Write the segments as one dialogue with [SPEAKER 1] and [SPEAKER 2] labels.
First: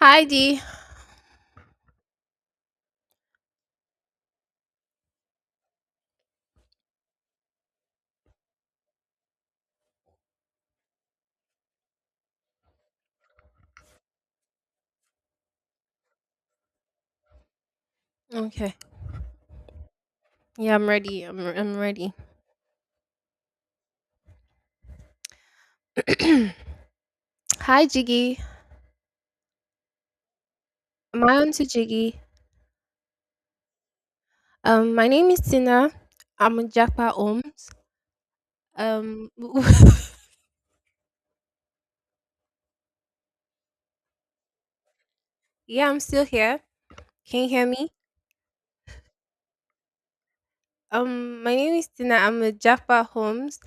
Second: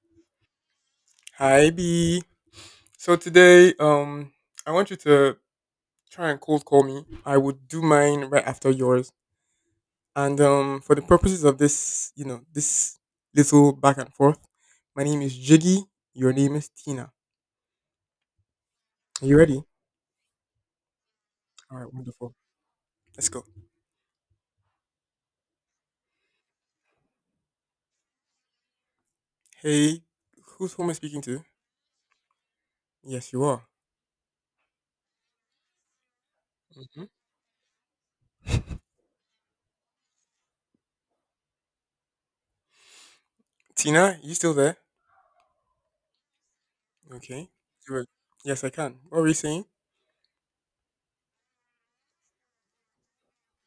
[SPEAKER 1] Hi D.
[SPEAKER 2] Hi B. So today, I want you to try and cold call me. I would do mine right after yours. And for the purposes of this, this little back and forth, my name is Jiggy. Your name is Tina.
[SPEAKER 1] Okay.
[SPEAKER 2] Are you ready?
[SPEAKER 1] Yeah, I'm ready. I'm
[SPEAKER 2] All right,
[SPEAKER 1] ready.
[SPEAKER 2] wonderful. Let's go.
[SPEAKER 1] Hi Jiggy.
[SPEAKER 2] Hey, who am I speaking
[SPEAKER 1] Am I
[SPEAKER 2] to?
[SPEAKER 1] on to Jiggy?
[SPEAKER 2] Yes, you are.
[SPEAKER 1] My name is Tina. I'm a
[SPEAKER 2] hmm
[SPEAKER 1] Japa Ohms. Um,
[SPEAKER 2] Tina, you still there?
[SPEAKER 1] yeah, I'm still here. Can
[SPEAKER 2] Okay.
[SPEAKER 1] you hear me?
[SPEAKER 2] Good. Yes, I can. What were you saying?
[SPEAKER 1] My name is Tina. I'm a Japa Homes.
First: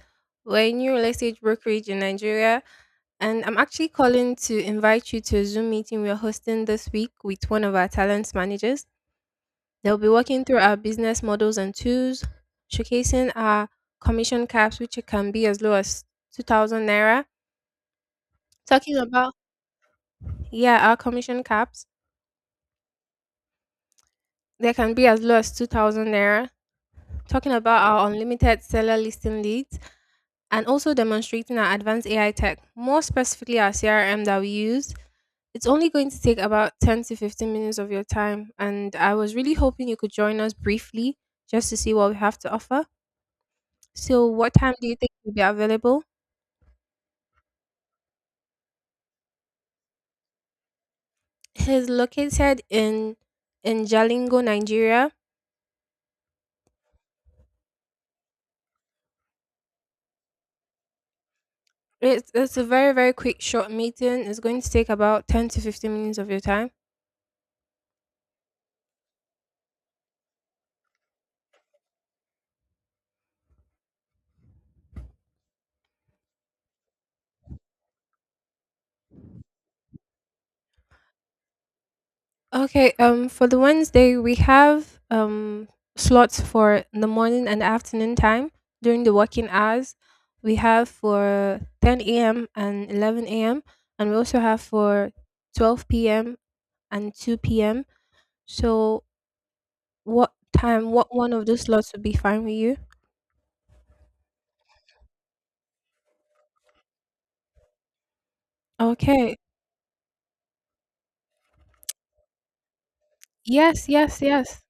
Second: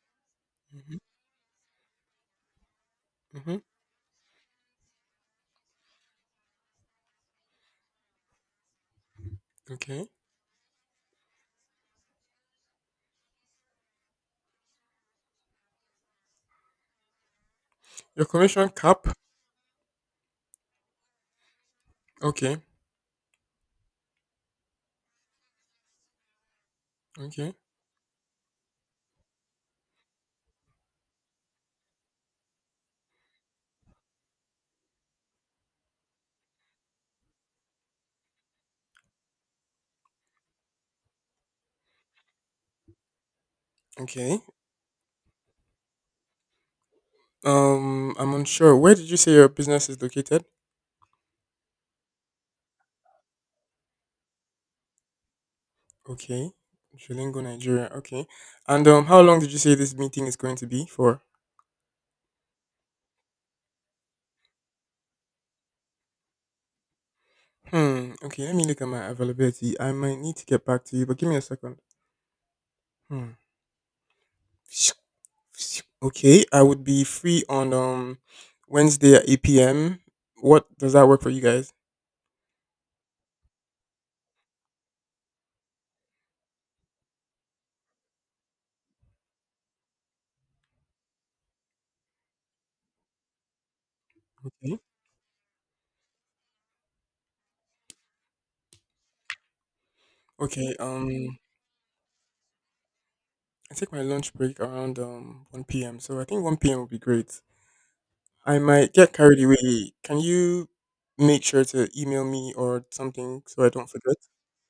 [SPEAKER 1] We're a new real
[SPEAKER 2] Hmm.
[SPEAKER 1] estate brokerage in Nigeria, and I'm
[SPEAKER 2] Hmm.
[SPEAKER 1] actually calling to invite you to a Zoom meeting we're hosting this week with one of our talent managers. They'll be
[SPEAKER 2] Okay.
[SPEAKER 1] walking through our business models and tools, showcasing our commission caps, which can be as low as 2000 naira.
[SPEAKER 2] Your commission
[SPEAKER 1] Talking
[SPEAKER 2] cap.
[SPEAKER 1] about, yeah, our commission caps,
[SPEAKER 2] Okay.
[SPEAKER 1] they can be as low as 2000 naira. Talking
[SPEAKER 2] Okay.
[SPEAKER 1] about our unlimited seller listing leads and also demonstrating our advanced AI tech, more specifically our CRM that we use. It's only going to take about 10 to 15 minutes of your time. And I was really hoping you could join us briefly just to see what we have to offer. So,
[SPEAKER 2] Okay.
[SPEAKER 1] what time do you think you'll be available?
[SPEAKER 2] I'm unsure. Where did you say your business is located?
[SPEAKER 1] He's located in Jalingo, Nigeria.
[SPEAKER 2] Okay, Julingo, Nigeria. Okay, and how long did you say this meeting is going to be for?
[SPEAKER 1] It's a very very quick short meeting. It's going to take about 10 to 15 minutes of your time.
[SPEAKER 2] Hmm. Okay, let me look at my availability. I might need to get back to you, but give me a second. Hmm. Okay, I would be free on Wednesday at 8 p.m. What does that work for you guys?
[SPEAKER 1] Okay. For the Wednesday we have slots for the morning and afternoon time during the working hours. We have for 10 a.m. and 11 a.m. and we also have
[SPEAKER 2] Okay.
[SPEAKER 1] for 12 p.m. and 2 p.m. So what
[SPEAKER 2] Okay.
[SPEAKER 1] time? What one of those slots would be fine with you?
[SPEAKER 2] I take my lunch break around 1 p.m. So I think 1 p.m. would be great. I might get
[SPEAKER 1] Okay,
[SPEAKER 2] carried away. Can you make sure to email me or something so I
[SPEAKER 1] yes,
[SPEAKER 2] don't forget?
[SPEAKER 1] yes, yes.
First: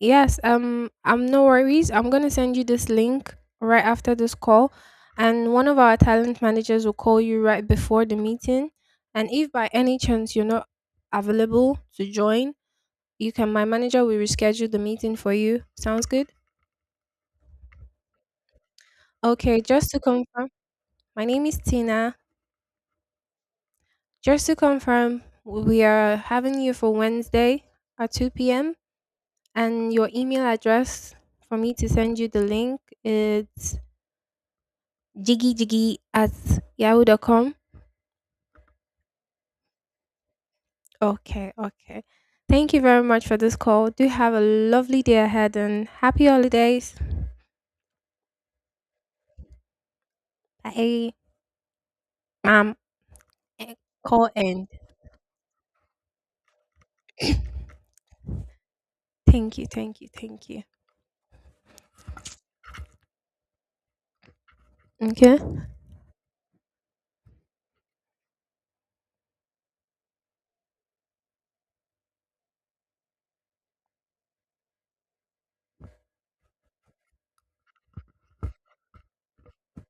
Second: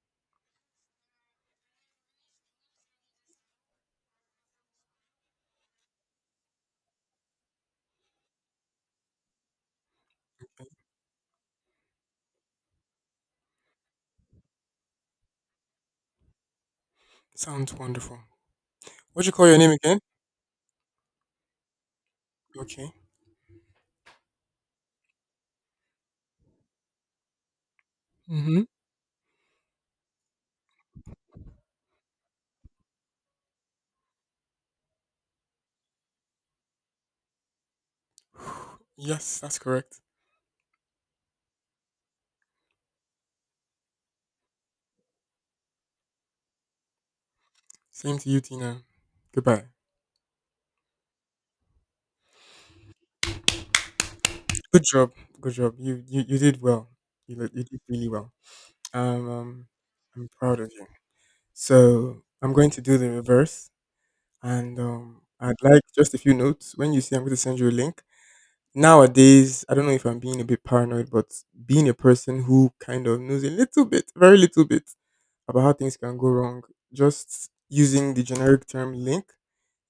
[SPEAKER 1] Yes, I'm no worries. I'm going to send you this link right after this call, and one of our talent managers will call you right before the meeting. And if by any chance you're not available to join, you can my manager will reschedule the meeting for you. Sounds good?
[SPEAKER 2] Sounds wonderful. What'd you call your
[SPEAKER 1] Okay,
[SPEAKER 2] name
[SPEAKER 1] just
[SPEAKER 2] again?
[SPEAKER 1] to confirm, my name is Tina.
[SPEAKER 2] Okay.
[SPEAKER 1] Just to confirm, we are having you for Wednesday at 2
[SPEAKER 2] Mm-hmm.
[SPEAKER 1] p.m. and your email address for me to send you the link is jiggyjiggy@yahoo.com.
[SPEAKER 2] Yes, that's correct.
[SPEAKER 1] Okay, okay. Thank you very much for this call. Do have a lovely day ahead and happy holidays.
[SPEAKER 2] Same to you, Tina. Goodbye.
[SPEAKER 1] Bye. Um, eh, call end.
[SPEAKER 2] Good job. Good job. You did well. You did really well. Um,
[SPEAKER 1] Thank
[SPEAKER 2] um,
[SPEAKER 1] you, thank you,
[SPEAKER 2] I'm
[SPEAKER 1] thank
[SPEAKER 2] proud
[SPEAKER 1] you.
[SPEAKER 2] of you. So I'm going to do the reverse, and
[SPEAKER 1] Okay.
[SPEAKER 2] I'd like just a few notes. When you see, I'm going to send you a link. Nowadays, I don't know if I'm being a bit paranoid, but being a person who kind of knows a little bit, very little bit about how things can go wrong, just using the generic term link,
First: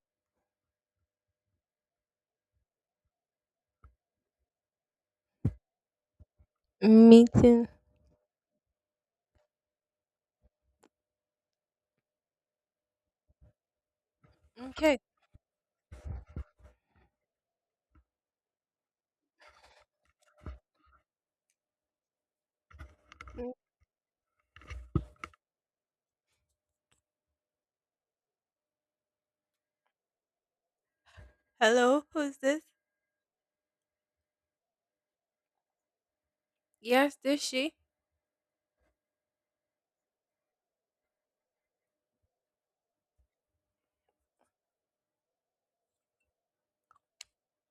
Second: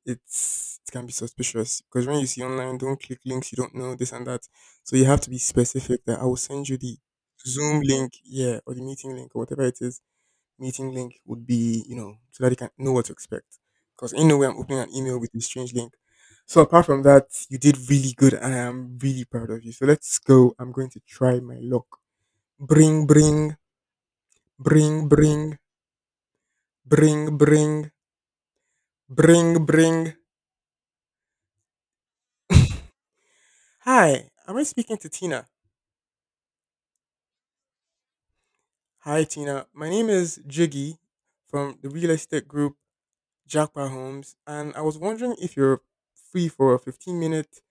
[SPEAKER 2] it can be suspicious because when you see online, don't click links you don't know this and that. So you have to be specific that I will send you the
[SPEAKER 1] Meeting.
[SPEAKER 2] Zoom link, yeah, or the meeting link or whatever it is meeting link would be, so that you can know what to expect. Because in no way I'm opening an
[SPEAKER 1] Okay.
[SPEAKER 2] email with a strange link. So apart from that, you did really good and I am really proud of you. So let's go. I'm going to try my luck. Bring, bring, bring, bring, bring, bring, bring, bring.
[SPEAKER 1] Hello, who's this?
[SPEAKER 2] Hi, am I speaking to Tina?
[SPEAKER 1] Yes, this she.
[SPEAKER 2] Hi, Tina. My name is Jiggy from the real estate group Jackpot Homes, and I was wondering if you're free for a 15-minute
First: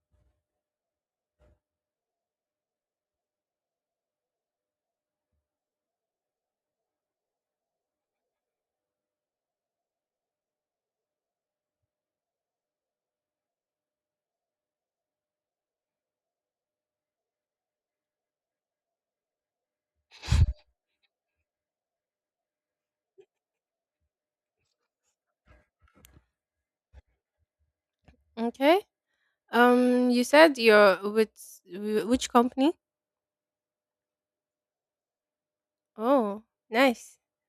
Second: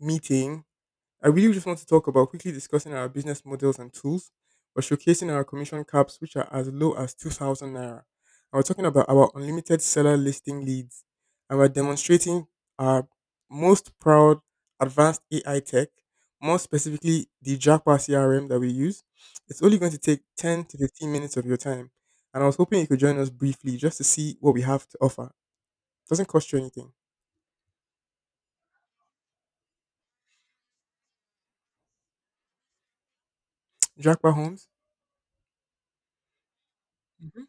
[SPEAKER 2] meeting. I really just want to talk about quickly discussing our business models and tools, but showcasing our commission caps, which are as low as 2,000 naira. I was talking about our unlimited seller listing leads, and we're demonstrating our most proud advanced AI tech, more specifically the Jackpot CRM that we use. It's only going to take 10 to 15 minutes of your time, and I was hoping you could join us briefly just to see what we have to offer. Doesn't cost you anything.
[SPEAKER 1] Okay. You said you're with which company?
[SPEAKER 2] Jackpot Homes.
[SPEAKER 1] Oh, nice.
[SPEAKER 2] Mhm.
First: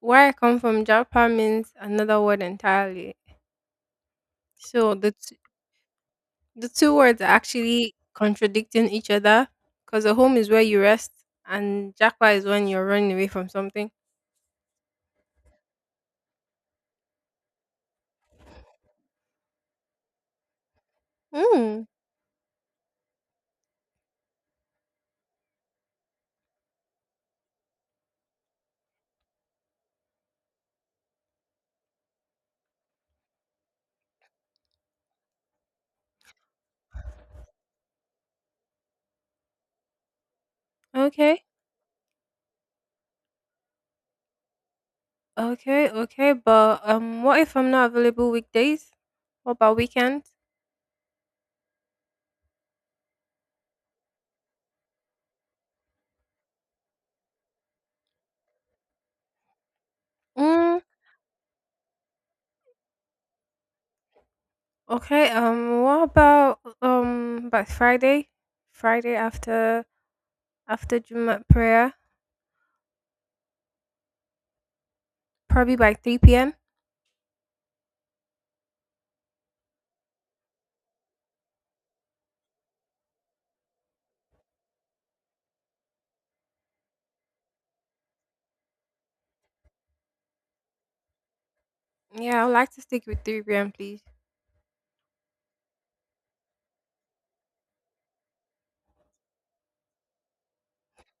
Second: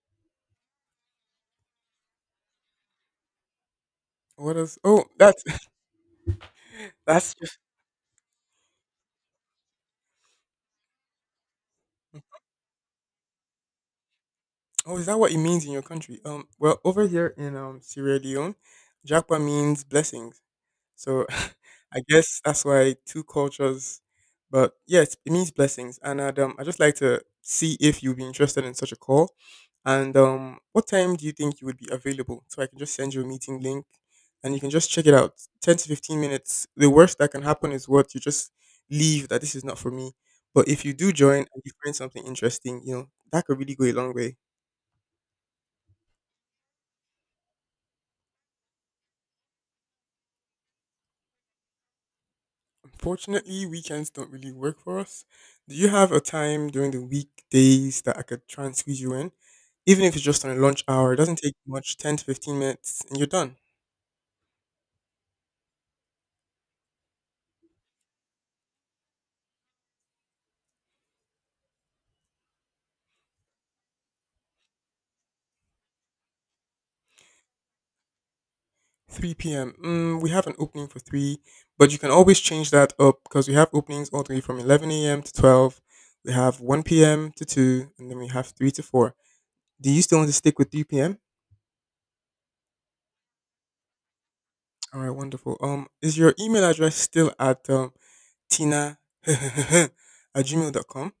[SPEAKER 1] Where I come from, Japa means another word entirely.
[SPEAKER 2] What else?
[SPEAKER 1] So
[SPEAKER 2] Oh,
[SPEAKER 1] the
[SPEAKER 2] that's
[SPEAKER 1] The two words are
[SPEAKER 2] that's
[SPEAKER 1] actually contradicting each other, because a home is where you rest and jakwa is when you're running away from something.
[SPEAKER 2] Oh, is that what it means in your country? Well, over here in Sierra Leone, Japa means blessings. So
[SPEAKER 1] Hmm.
[SPEAKER 2] I guess that's why two cultures. But yes, it means blessings, and I just like to see if you'd be interested in such a call. And what time do you think you would be available? So I can just send you a meeting link, and you can just check it out. 10 to 15 minutes. The worst that can happen is what you just leave that this is not for me. But if you do join
[SPEAKER 1] Okay.
[SPEAKER 2] and you find something interesting, that could really go a long way.
[SPEAKER 1] Okay. Okay. But what if I'm not available weekdays? What about weekends?
[SPEAKER 2] Fortunately, weekends don't really work for us. Do you have a time during the weekdays that I could try and squeeze you in? Even if it's just on a
[SPEAKER 1] Mm,
[SPEAKER 2] lunch hour, it doesn't take much 10 to 15 minutes and you're done.
[SPEAKER 1] okay. What about by Friday? Friday after Juma prayer, probably by 3 p.m.
[SPEAKER 2] 3 p.m. Mm, we have an opening for 3, but you can always change that up because we have openings all the way from 11 a.m. to 12. We have 1 p.m. to 2, and then we have 3 to 4. Do you still want to stick with 3 p.m.?
[SPEAKER 1] Yeah, I'd like to stick with 3 p.m., please.
[SPEAKER 2] All right, wonderful. Is your email address still at tina at Gmail.com?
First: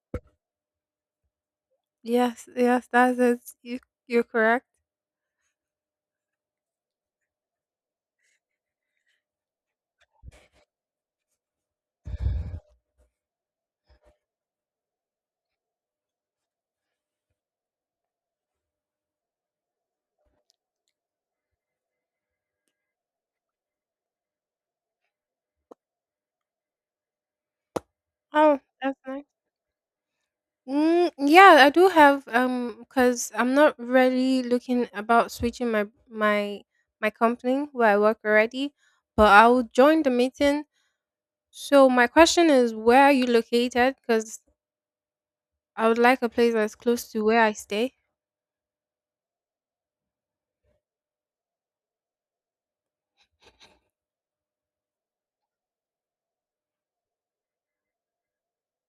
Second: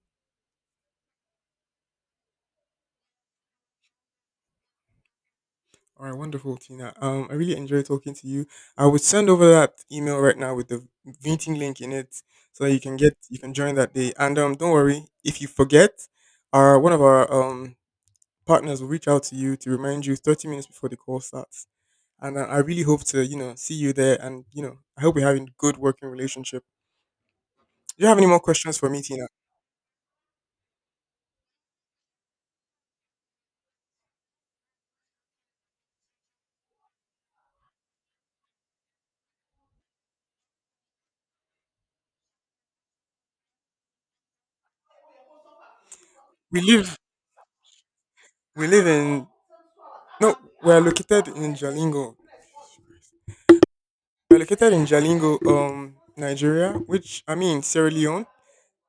[SPEAKER 1] Yes. Yes. That's it. You're correct.
[SPEAKER 2] All right, wonderful, Tina. I really enjoy talking to you. I would send over that email right now with the meeting link in it, so that you can join that day. And don't worry if you forget, our one of our partners will reach out to you to remind you 30 minutes before the call starts. And I really hope to see you there, and I hope we're having a good working relationship. Do you have any more
[SPEAKER 1] Oh,
[SPEAKER 2] questions for
[SPEAKER 1] that's
[SPEAKER 2] me,
[SPEAKER 1] nice.
[SPEAKER 2] Tina?
[SPEAKER 1] Mm, yeah, I do have because I'm not really looking about switching my company where I work already, but I will join the meeting. So my question is, where are you located? Because I would like a place
[SPEAKER 2] We
[SPEAKER 1] that's
[SPEAKER 2] live
[SPEAKER 1] close to where I stay.
[SPEAKER 2] we live in No, we're located in Jalingo. We're located in Jalingo, Nigeria, which I mean Sierra Leone.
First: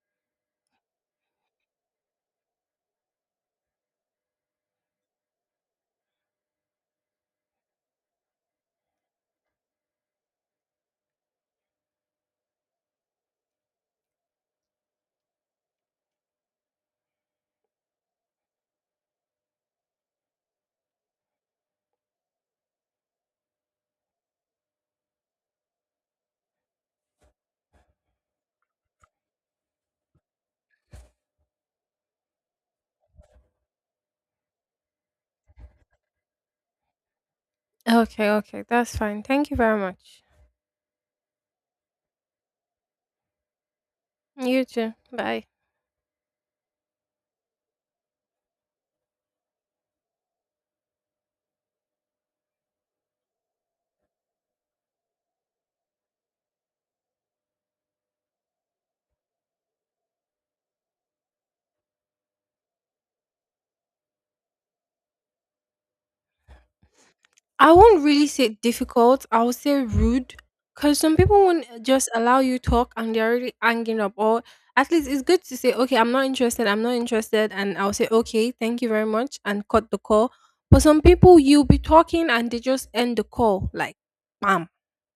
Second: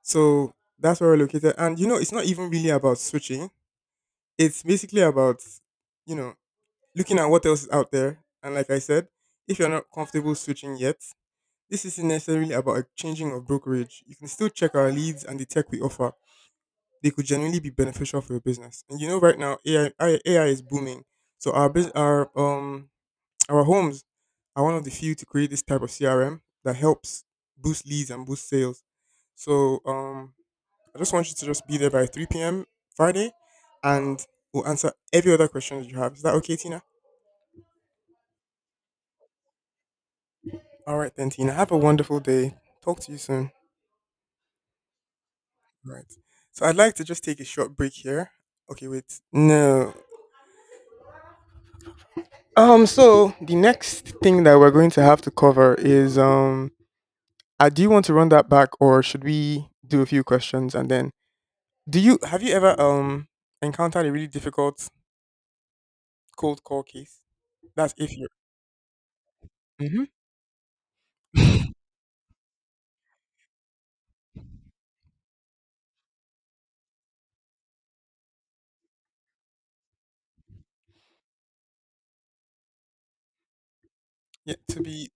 [SPEAKER 2] So that's where we're located. And it's not even really about switching. It's basically about, you know, looking at what else is out there. And like I said, if you're not comfortable switching yet, this isn't necessarily about a changing of brokerage. You can still check our leads and the tech we offer. They could genuinely be beneficial for your business. And right now AI is booming. So our bus- our homes are one of the few to create this type of CRM that helps boost leads and boost sales. So I just want you to just be there by 3 p.m. Friday, and we'll answer every other question that you have. Is that okay, Tina?
[SPEAKER 1] Okay, okay, that's fine. Thank you very much.
[SPEAKER 2] All right, then, Tina. Have a wonderful day. Talk to you soon.
[SPEAKER 1] You too. Bye.
[SPEAKER 2] Right. So I'd like to just take a short break here. Okay, wait. No. So the next thing that we're going to have to cover is I do you want to run that back, or should we do a few questions, and then do you have you ever encountered a really difficult cold call case?
[SPEAKER 1] I
[SPEAKER 2] That's
[SPEAKER 1] won't
[SPEAKER 2] if
[SPEAKER 1] really
[SPEAKER 2] you're.
[SPEAKER 1] say difficult. I would say rude, because some people won't
[SPEAKER 2] Mm-hmm.
[SPEAKER 1] just allow you talk, and they're already hanging up. Or at least it's good to say, okay, I'm not interested. I'm not interested, and I'll say, okay, thank you very much, and cut the call. But some people, you'll be talking and they just end the call, like,
[SPEAKER 2] Yeah,
[SPEAKER 1] bam.
[SPEAKER 2] to be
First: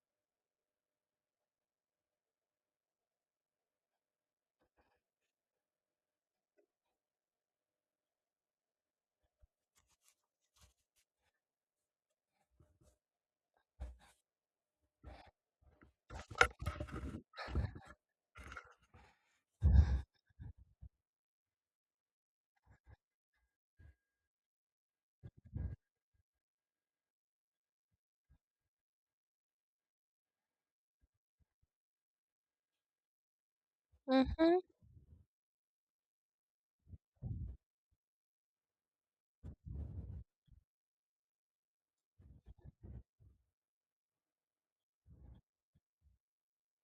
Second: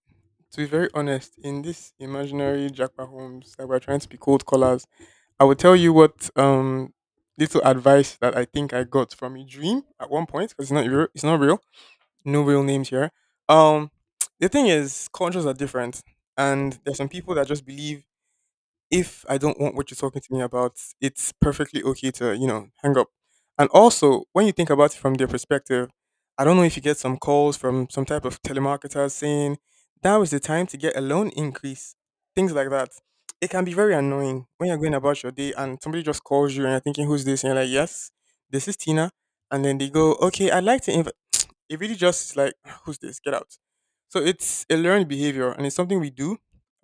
[SPEAKER 2] to be very honest, in this imaginary Jackpot Homes, that we're trying to be cold callers, I will tell you what little advice that I think I got from a dream at one point, because it's not real, it's not real. No real names here. Um, the thing is, cultures are different, and there's some people that just believe if I don't want what you're talking to me about, it's perfectly okay to, hang up. And also, when you think about it from their perspective, I don't know if you get some calls from some type of telemarketer saying, that was the time to get a loan increase, things like that. It can be very annoying
[SPEAKER 1] Mm-hmm,
[SPEAKER 2] when you're going about your day and somebody just calls you and you're thinking, who's this? And you're like, yes, this is Tina. And then they go, okay, I'd like to, inv- it really just is like, who's this? Get out. So it's a learned behavior and it's something we do.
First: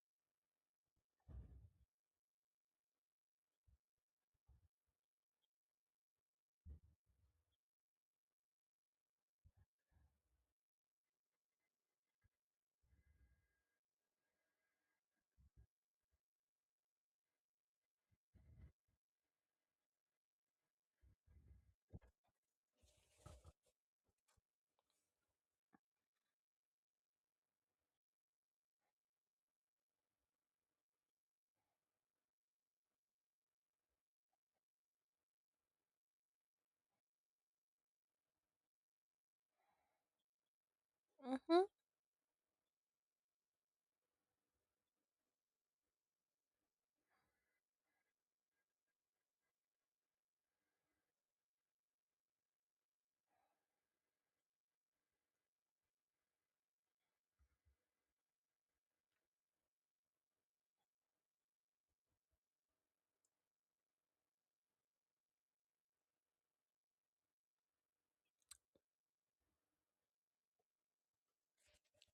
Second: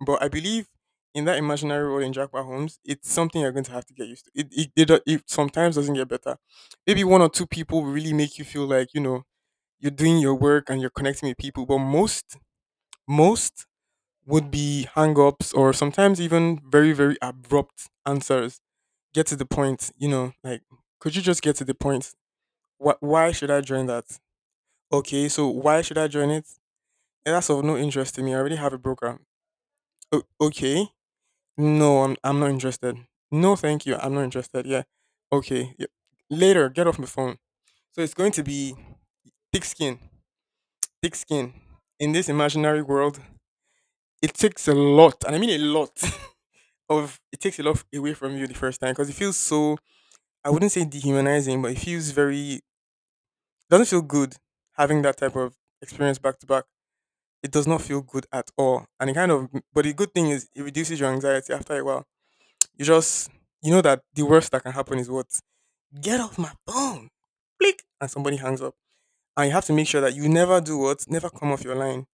[SPEAKER 2] But I believe in that imaginary world in Jackpot Homes, it's something you're going to have to get used to. It sometimes doesn't get better. Maybe one or two people will really make you feel like, you're doing your work and you're connecting with people. But most would be hang ups or sometimes even very, very abrupt answers. Get to the point, like, could you just get to the point? Why should I join that? Okay, so why should I join it? "Eh, that's of no interest to me. I already have a broker. Okay. No, I'm not interested. No, thank you. I'm not interested. Yeah. Okay. Yeah. Later, get off my phone. So it's going to be thick skin. Thick skin.
[SPEAKER 1] mm-hmm,
[SPEAKER 2] In this imaginary world, it takes a lot, and I mean a lot of it takes a lot away from you the first time because it feels so I wouldn't say dehumanizing, but it feels very doesn't feel good having that type of experience back to back. It does not feel good at all. And it kind of, but the good thing is it reduces your anxiety after a while. You just, you know that the worst that can happen is what? Get off my phone! Click! And somebody hangs up. And you have to make sure that you never do what? Never come off your line.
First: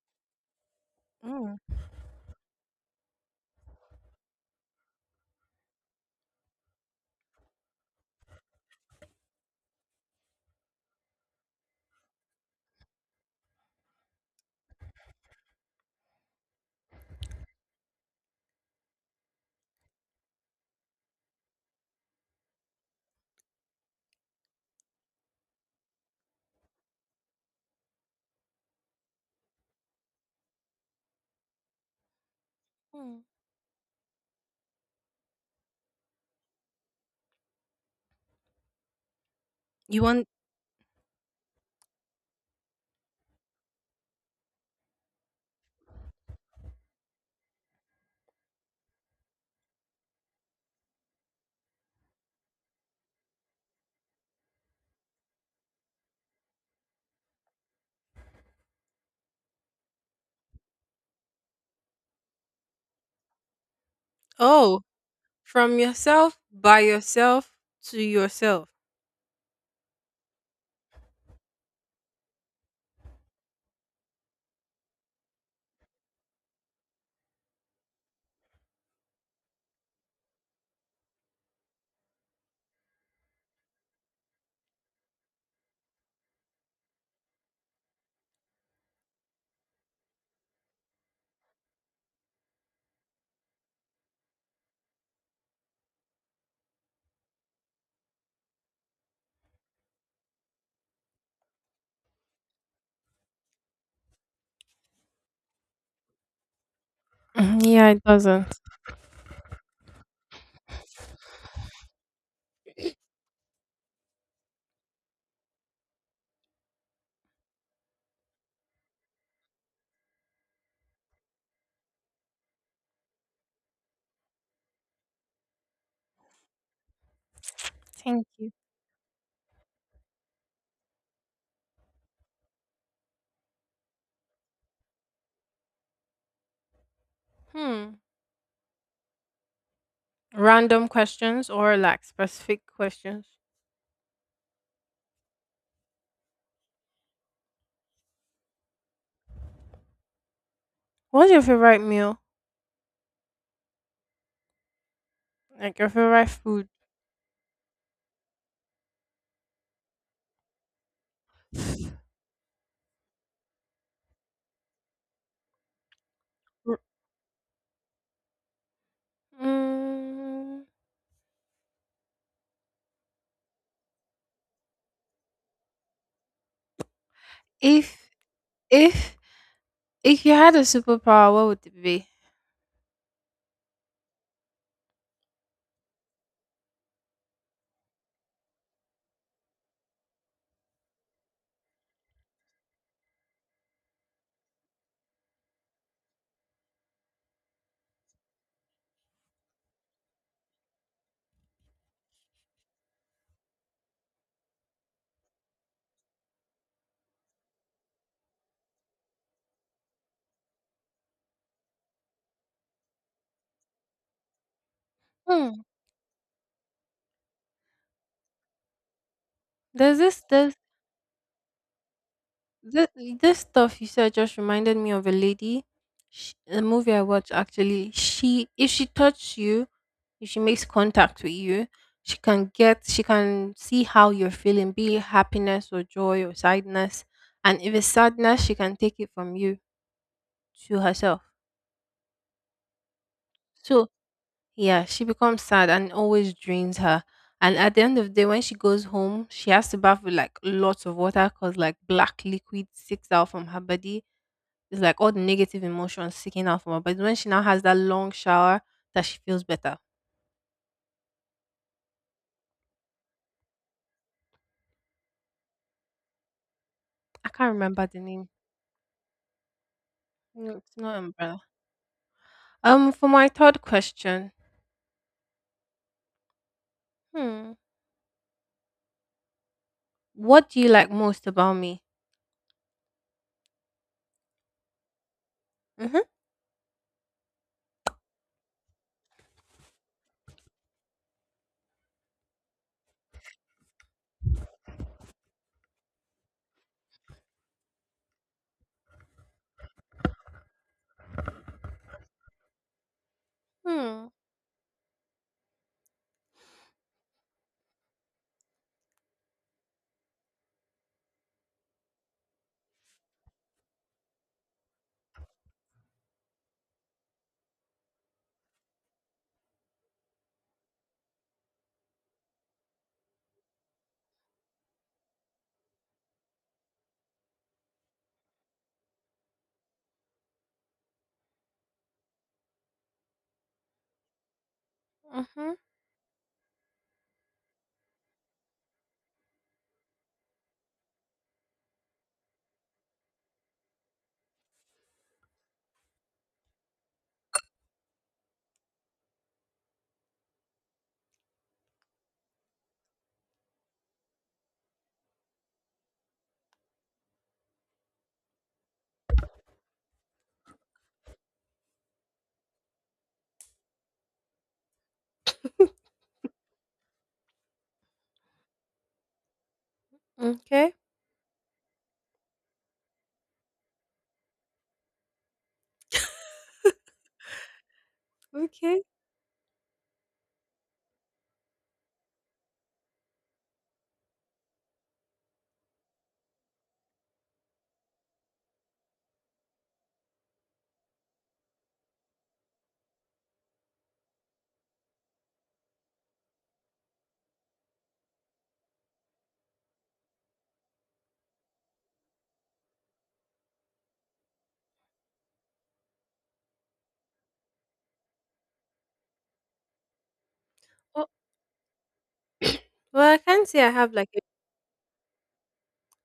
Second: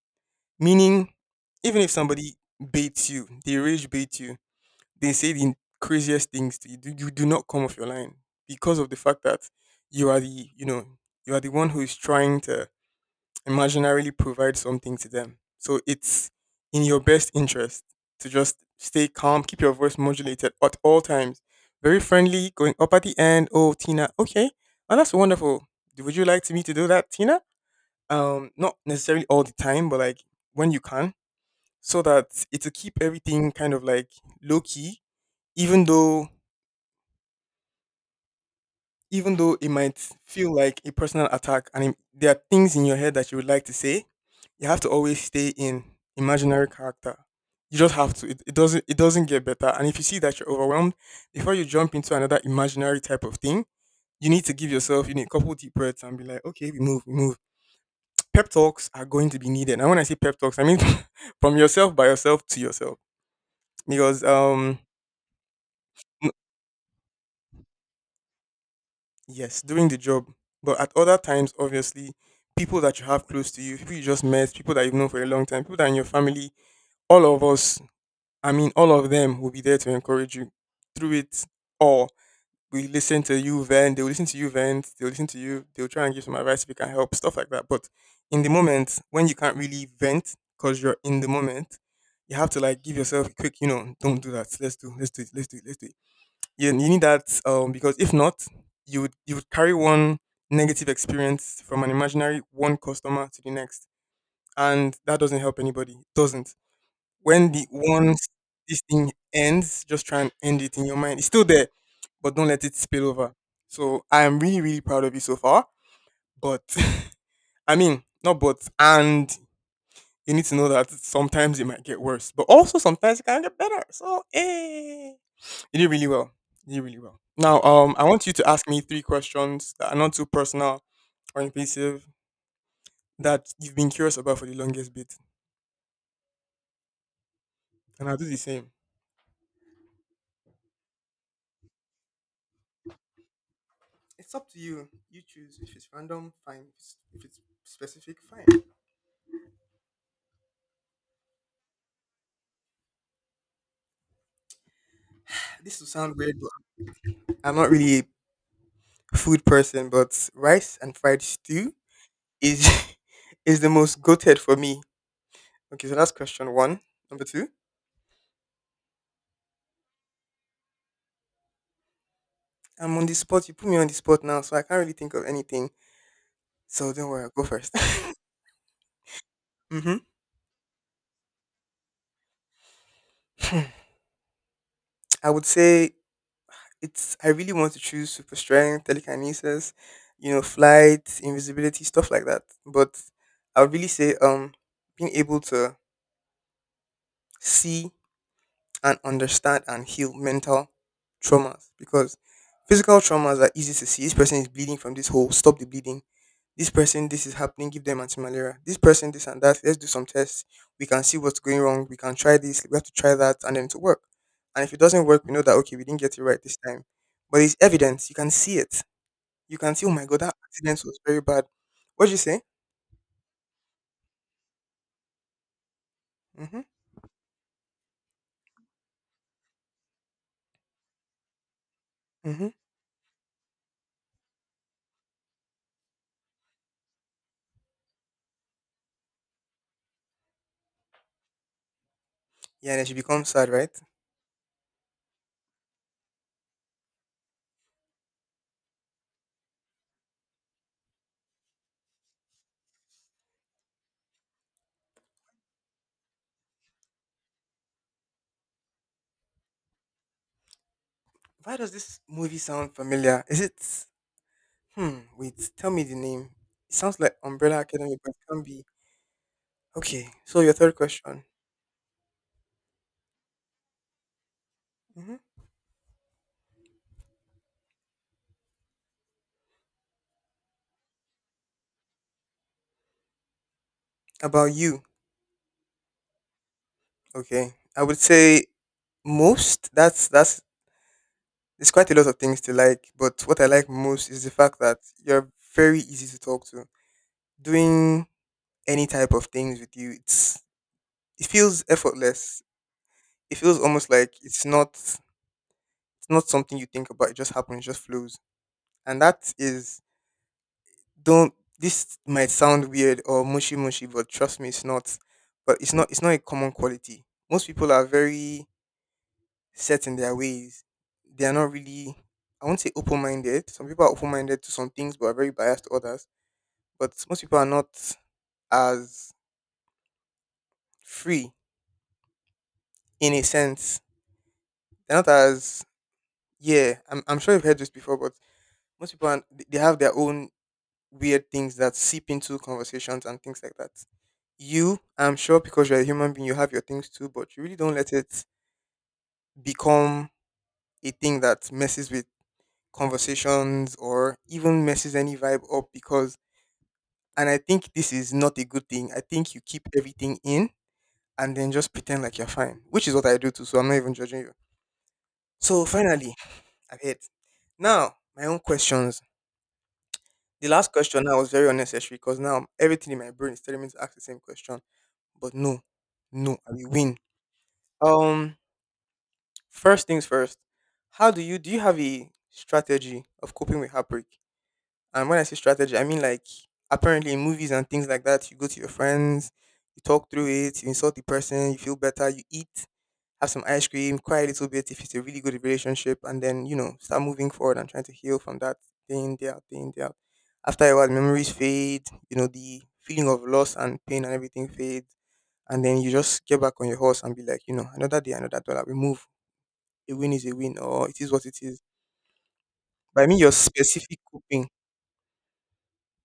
[SPEAKER 2] Meaning,
[SPEAKER 1] mm
[SPEAKER 2] even if somebody baits you, they rage bait you, they say the craziest things to you, you do not come off your line because of the fact that you are the, you know, you are the one who is trying to imaginarily provide something to them. So it's in your best interest to just stay calm, keep your voice modulated at all times. Very friendly, going up at the end. Oh, Tina, okay. Oh, that's wonderful. Would you like to me to do that, Tina? Not necessarily all the time, but like when you can, so that it'll keep
[SPEAKER 1] mm.
[SPEAKER 2] everything kind of like low key, even though it might
[SPEAKER 1] You want
[SPEAKER 2] feel like a personal attack, and there are things in your head that you would like to say. You have to always stay in imaginary character. You just have to. It doesn't get better. And if you see that you're overwhelmed, before you jump into another imaginary type of thing, you need to give yourself you need a couple deep breaths and be like, okay, we move, we move. Pep talks are going to be needed. And when I say pep talks, I mean from yourself by yourself to yourself. Because
[SPEAKER 1] Oh, from yourself by yourself to yourself.
[SPEAKER 2] yes, doing the job. But at other times, obviously, people that you have close to you, people you just met, people that you've known for a long time, people that are in your family, all of us, I mean, all of them will be there to encourage you through it all. We listen to you vent, they'll listen to you vent, they'll listen to you, they'll try and give some advice if you can help, stuff like that. But in the moment, when you can't really vent because you're in the moment, you have to like give yourself a quick, don't do that. Let's do it, let's do it, let's do it. You need that because if not, you would carry one negative experience from an imaginary one customer to the next, and that doesn't help anybody. It doesn't. When
[SPEAKER 1] Mhm,
[SPEAKER 2] the
[SPEAKER 1] yeah, it
[SPEAKER 2] Once
[SPEAKER 1] doesn't.
[SPEAKER 2] this thing ends, just try and end it in your mind. It's still there, but don't let it spill over. So I am really really proud of you so far, but I mean, not but and, you need to know that sometimes it might get worse but also sometimes it can get better, so hey, you did really well. You did really well. Now, I
[SPEAKER 1] Thank
[SPEAKER 2] want you to
[SPEAKER 1] you.
[SPEAKER 2] ask me three questions that are not too personal or invasive that you've been curious about for the longest bit,
[SPEAKER 1] Hmm.
[SPEAKER 2] and I'll do the same.
[SPEAKER 1] Random questions or like specific questions?
[SPEAKER 2] It's up to you. You choose. If it's random, fine. If it's specific, fine.
[SPEAKER 1] What's your favorite meal? Like
[SPEAKER 2] This will
[SPEAKER 1] your
[SPEAKER 2] sound
[SPEAKER 1] favorite
[SPEAKER 2] weird,
[SPEAKER 1] food?
[SPEAKER 2] but I'm not really a food person, but rice and fried stew is is the most goated for me. Okay, so that's question
[SPEAKER 1] R-
[SPEAKER 2] one. Number two,
[SPEAKER 1] Mm,
[SPEAKER 2] I'm on the spot. You put me on the spot now, so I can't really think of anything. So don't worry, I'll go first.
[SPEAKER 1] If if
[SPEAKER 2] Mm-hmm.
[SPEAKER 1] if you had a superpower, what would it be?
[SPEAKER 2] I would say it's I really want to choose super strength, telekinesis, flight, invisibility, stuff like that. But I would really say being able to see and understand and heal mental traumas, because physical traumas are easy to see. This person is bleeding from this hole, stop the bleeding. This person, this is happening, give them anti-malaria. This person, this and that. Let's do some tests. We can see what's going wrong. We can try this. We have to try that, and then to work. And if it doesn't work, we know that
[SPEAKER 1] Hmm.
[SPEAKER 2] okay, we didn't get it right this time. But it's evidence. You can see it. You can see. Oh
[SPEAKER 1] There's
[SPEAKER 2] my god,
[SPEAKER 1] this
[SPEAKER 2] that
[SPEAKER 1] there's
[SPEAKER 2] accident was very bad. What'd you say?
[SPEAKER 1] Th- this stuff you said just reminded me of a lady. Sh
[SPEAKER 2] Mm-hmm.
[SPEAKER 1] a movie I watched, actually. She, if she touches you, if she makes contact with you,
[SPEAKER 2] Mm-hmm.
[SPEAKER 1] she can see how you're feeling, be it happiness or joy or sadness. And if it's sadness, she can take it from you to herself.
[SPEAKER 2] Yeah, and then she becomes sad, right?
[SPEAKER 1] So yeah, she becomes sad and it always drains her. And at the end of the day, when she goes home, she has to bath with like lots of water, because like black liquid sticks out from her body. It's like all the negative emotions seeking out from her. But when she now has that long shower, that she feels better.
[SPEAKER 2] Why does this movie sound familiar? Is it? Hmm. Wait. Tell me the name. It sounds like
[SPEAKER 1] I can't
[SPEAKER 2] Umbrella
[SPEAKER 1] remember
[SPEAKER 2] Academy,
[SPEAKER 1] the
[SPEAKER 2] but it
[SPEAKER 1] name.
[SPEAKER 2] can't be. Okay. So your
[SPEAKER 1] No,
[SPEAKER 2] third
[SPEAKER 1] it's not
[SPEAKER 2] question.
[SPEAKER 1] umbrella. For my third question,
[SPEAKER 2] hmm
[SPEAKER 1] hmm, what do you like most about me?
[SPEAKER 2] about you.
[SPEAKER 1] Mm-hmm.
[SPEAKER 2] Okay. I would say most. That's It's quite a lot of things to like, but what I like most is the fact that you're very easy to talk to. Doing any type of things with you, it feels effortless. It feels almost
[SPEAKER 1] Hmm.
[SPEAKER 2] like it's not something you think about. It just happens, it just flows. And that is don't this might sound weird or mushy mushy, but trust me, it's not. But it's not a common quality. Most people are very set in their ways. They are not really, I won't say open minded. Some people are open minded to some things but are very biased to others. But most people are not as free in a sense. They're not
[SPEAKER 1] Mm-hmm.
[SPEAKER 2] as, yeah, I'm sure you've heard this before, but most people are, they have their own weird things that seep into conversations and things like that. You, I'm sure because you're a human being, you have your things too, but you really don't let it become a thing that messes with conversations or even messes any vibe up because. And I think this is not a good thing. I think you keep everything in and then just pretend like you're fine, which is what I do too. So I'm not even judging you. So finally, I've hit. Now, my own questions. The last
[SPEAKER 1] Okay.
[SPEAKER 2] question now was very unnecessary because now everything in my brain is telling me to ask the same question. But no, no, I will win. Um,
[SPEAKER 1] Okay.
[SPEAKER 2] First things first. How do? You have a strategy of coping with heartbreak? And when I say strategy, I mean, like, apparently in movies and things like that, you go to your friends, you talk through it, you insult the person, you feel better, you eat, have some ice cream, cry a little bit if it's a really good relationship, and then start moving forward and trying to heal from that, day in day out, day in day out. After a while, memories fade. You know the feeling of loss and pain and everything fades, and then you just get back on your horse and be like, you know, another day, another dollar. We move. A win is a win, or it
[SPEAKER 1] Oh,
[SPEAKER 2] is what it is. But I
[SPEAKER 1] well, I
[SPEAKER 2] mean your
[SPEAKER 1] can't say I have
[SPEAKER 2] specific
[SPEAKER 1] like a.
[SPEAKER 2] coping,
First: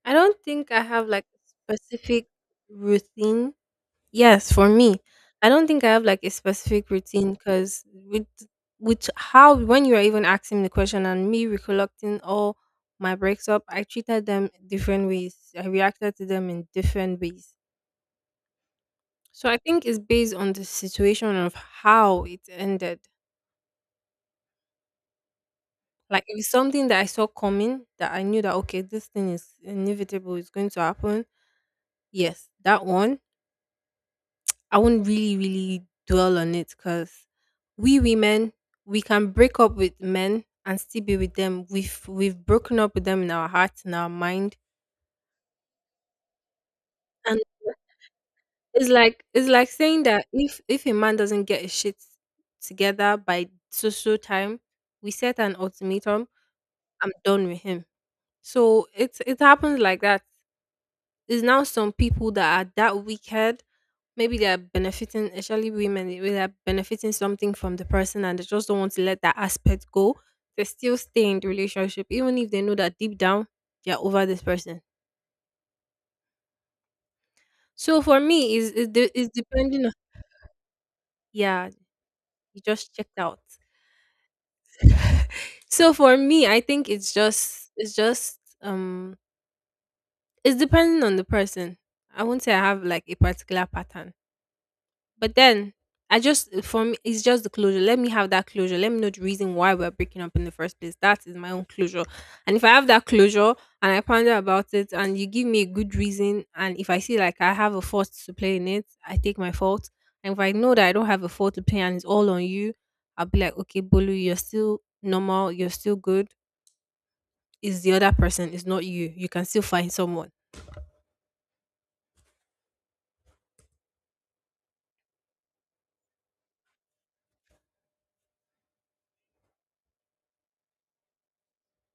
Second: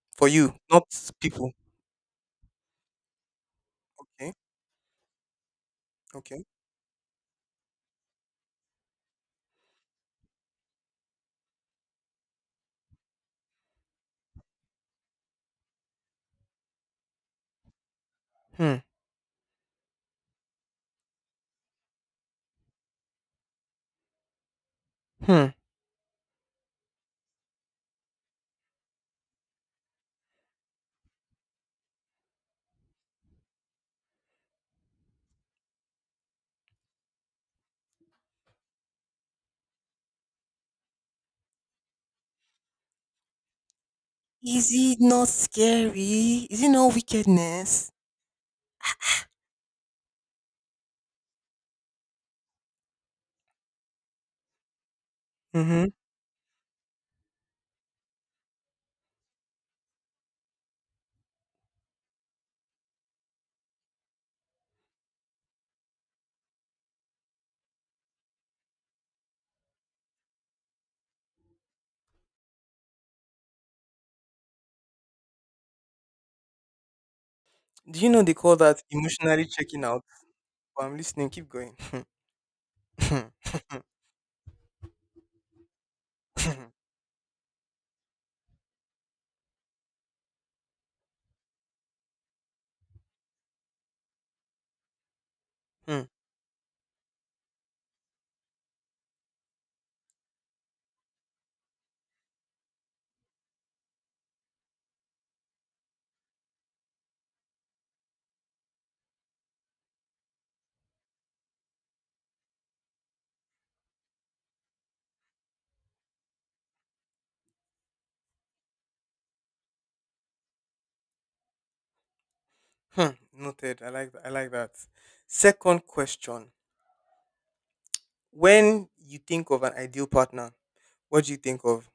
[SPEAKER 1] I
[SPEAKER 2] for
[SPEAKER 1] don't
[SPEAKER 2] you,
[SPEAKER 1] think I
[SPEAKER 2] not
[SPEAKER 1] have like
[SPEAKER 2] people.
[SPEAKER 1] a specific routine.
[SPEAKER 2] Okay?
[SPEAKER 1] Yes, for me, I don't think I have like a
[SPEAKER 2] Okay.
[SPEAKER 1] specific routine because with how, when you are even asking the question and me recollecting all my breaks up, I treated them different ways. I reacted to them in different ways.
[SPEAKER 2] Hmm.
[SPEAKER 1] So I think it's based on the situation of how it ended.
[SPEAKER 2] Hmm.
[SPEAKER 1] Like if it's something that I saw coming, that I knew that, okay, this thing is inevitable, it's going to happen. Yes, that one. I won't really, really dwell on it, because we women, we can break up with men and still be with them. We've broken up with them in our heart, in our mind.
[SPEAKER 2] Is it not scary? Is it not
[SPEAKER 1] And
[SPEAKER 2] wickedness?
[SPEAKER 1] it's like saying that, if a man doesn't get his shit together by so so time, we set an
[SPEAKER 2] Mm-hmm.
[SPEAKER 1] ultimatum, I'm done with him. So it happens like that. It's now some people that are that wicked. Maybe they are benefiting, especially women, they are benefiting something from the person and they just don't want to let that aspect go. They still stay in the relationship, even if they know that deep down they're over this person.
[SPEAKER 2] Do
[SPEAKER 1] So
[SPEAKER 2] you
[SPEAKER 1] for
[SPEAKER 2] know they call
[SPEAKER 1] me, is
[SPEAKER 2] that
[SPEAKER 1] is de- is
[SPEAKER 2] emotionally checking
[SPEAKER 1] depending on.
[SPEAKER 2] out? But I'm listening. Keep
[SPEAKER 1] Yeah,
[SPEAKER 2] going.
[SPEAKER 1] you just checked out. So for me, I think it's depending on the person. I won't say I have like a particular pattern. But then
[SPEAKER 2] Hmm.
[SPEAKER 1] I just for me, it's just the closure. Let me have that closure. Let me know the reason why we're breaking up in the first place. That is my own closure. And if I have that closure and I ponder about it and you give me a good reason, and if I see like I have a fault to play in it, I take my fault. And if I know that I don't have a fault to play and it's all on you, I'll be like, okay, Bolu, you're still normal, you're still good. It's the other person, it's not you. You can still find someone.
[SPEAKER 2] Hmm. Noted. I like that. Second question. When you think of an ideal partner, what do you think of?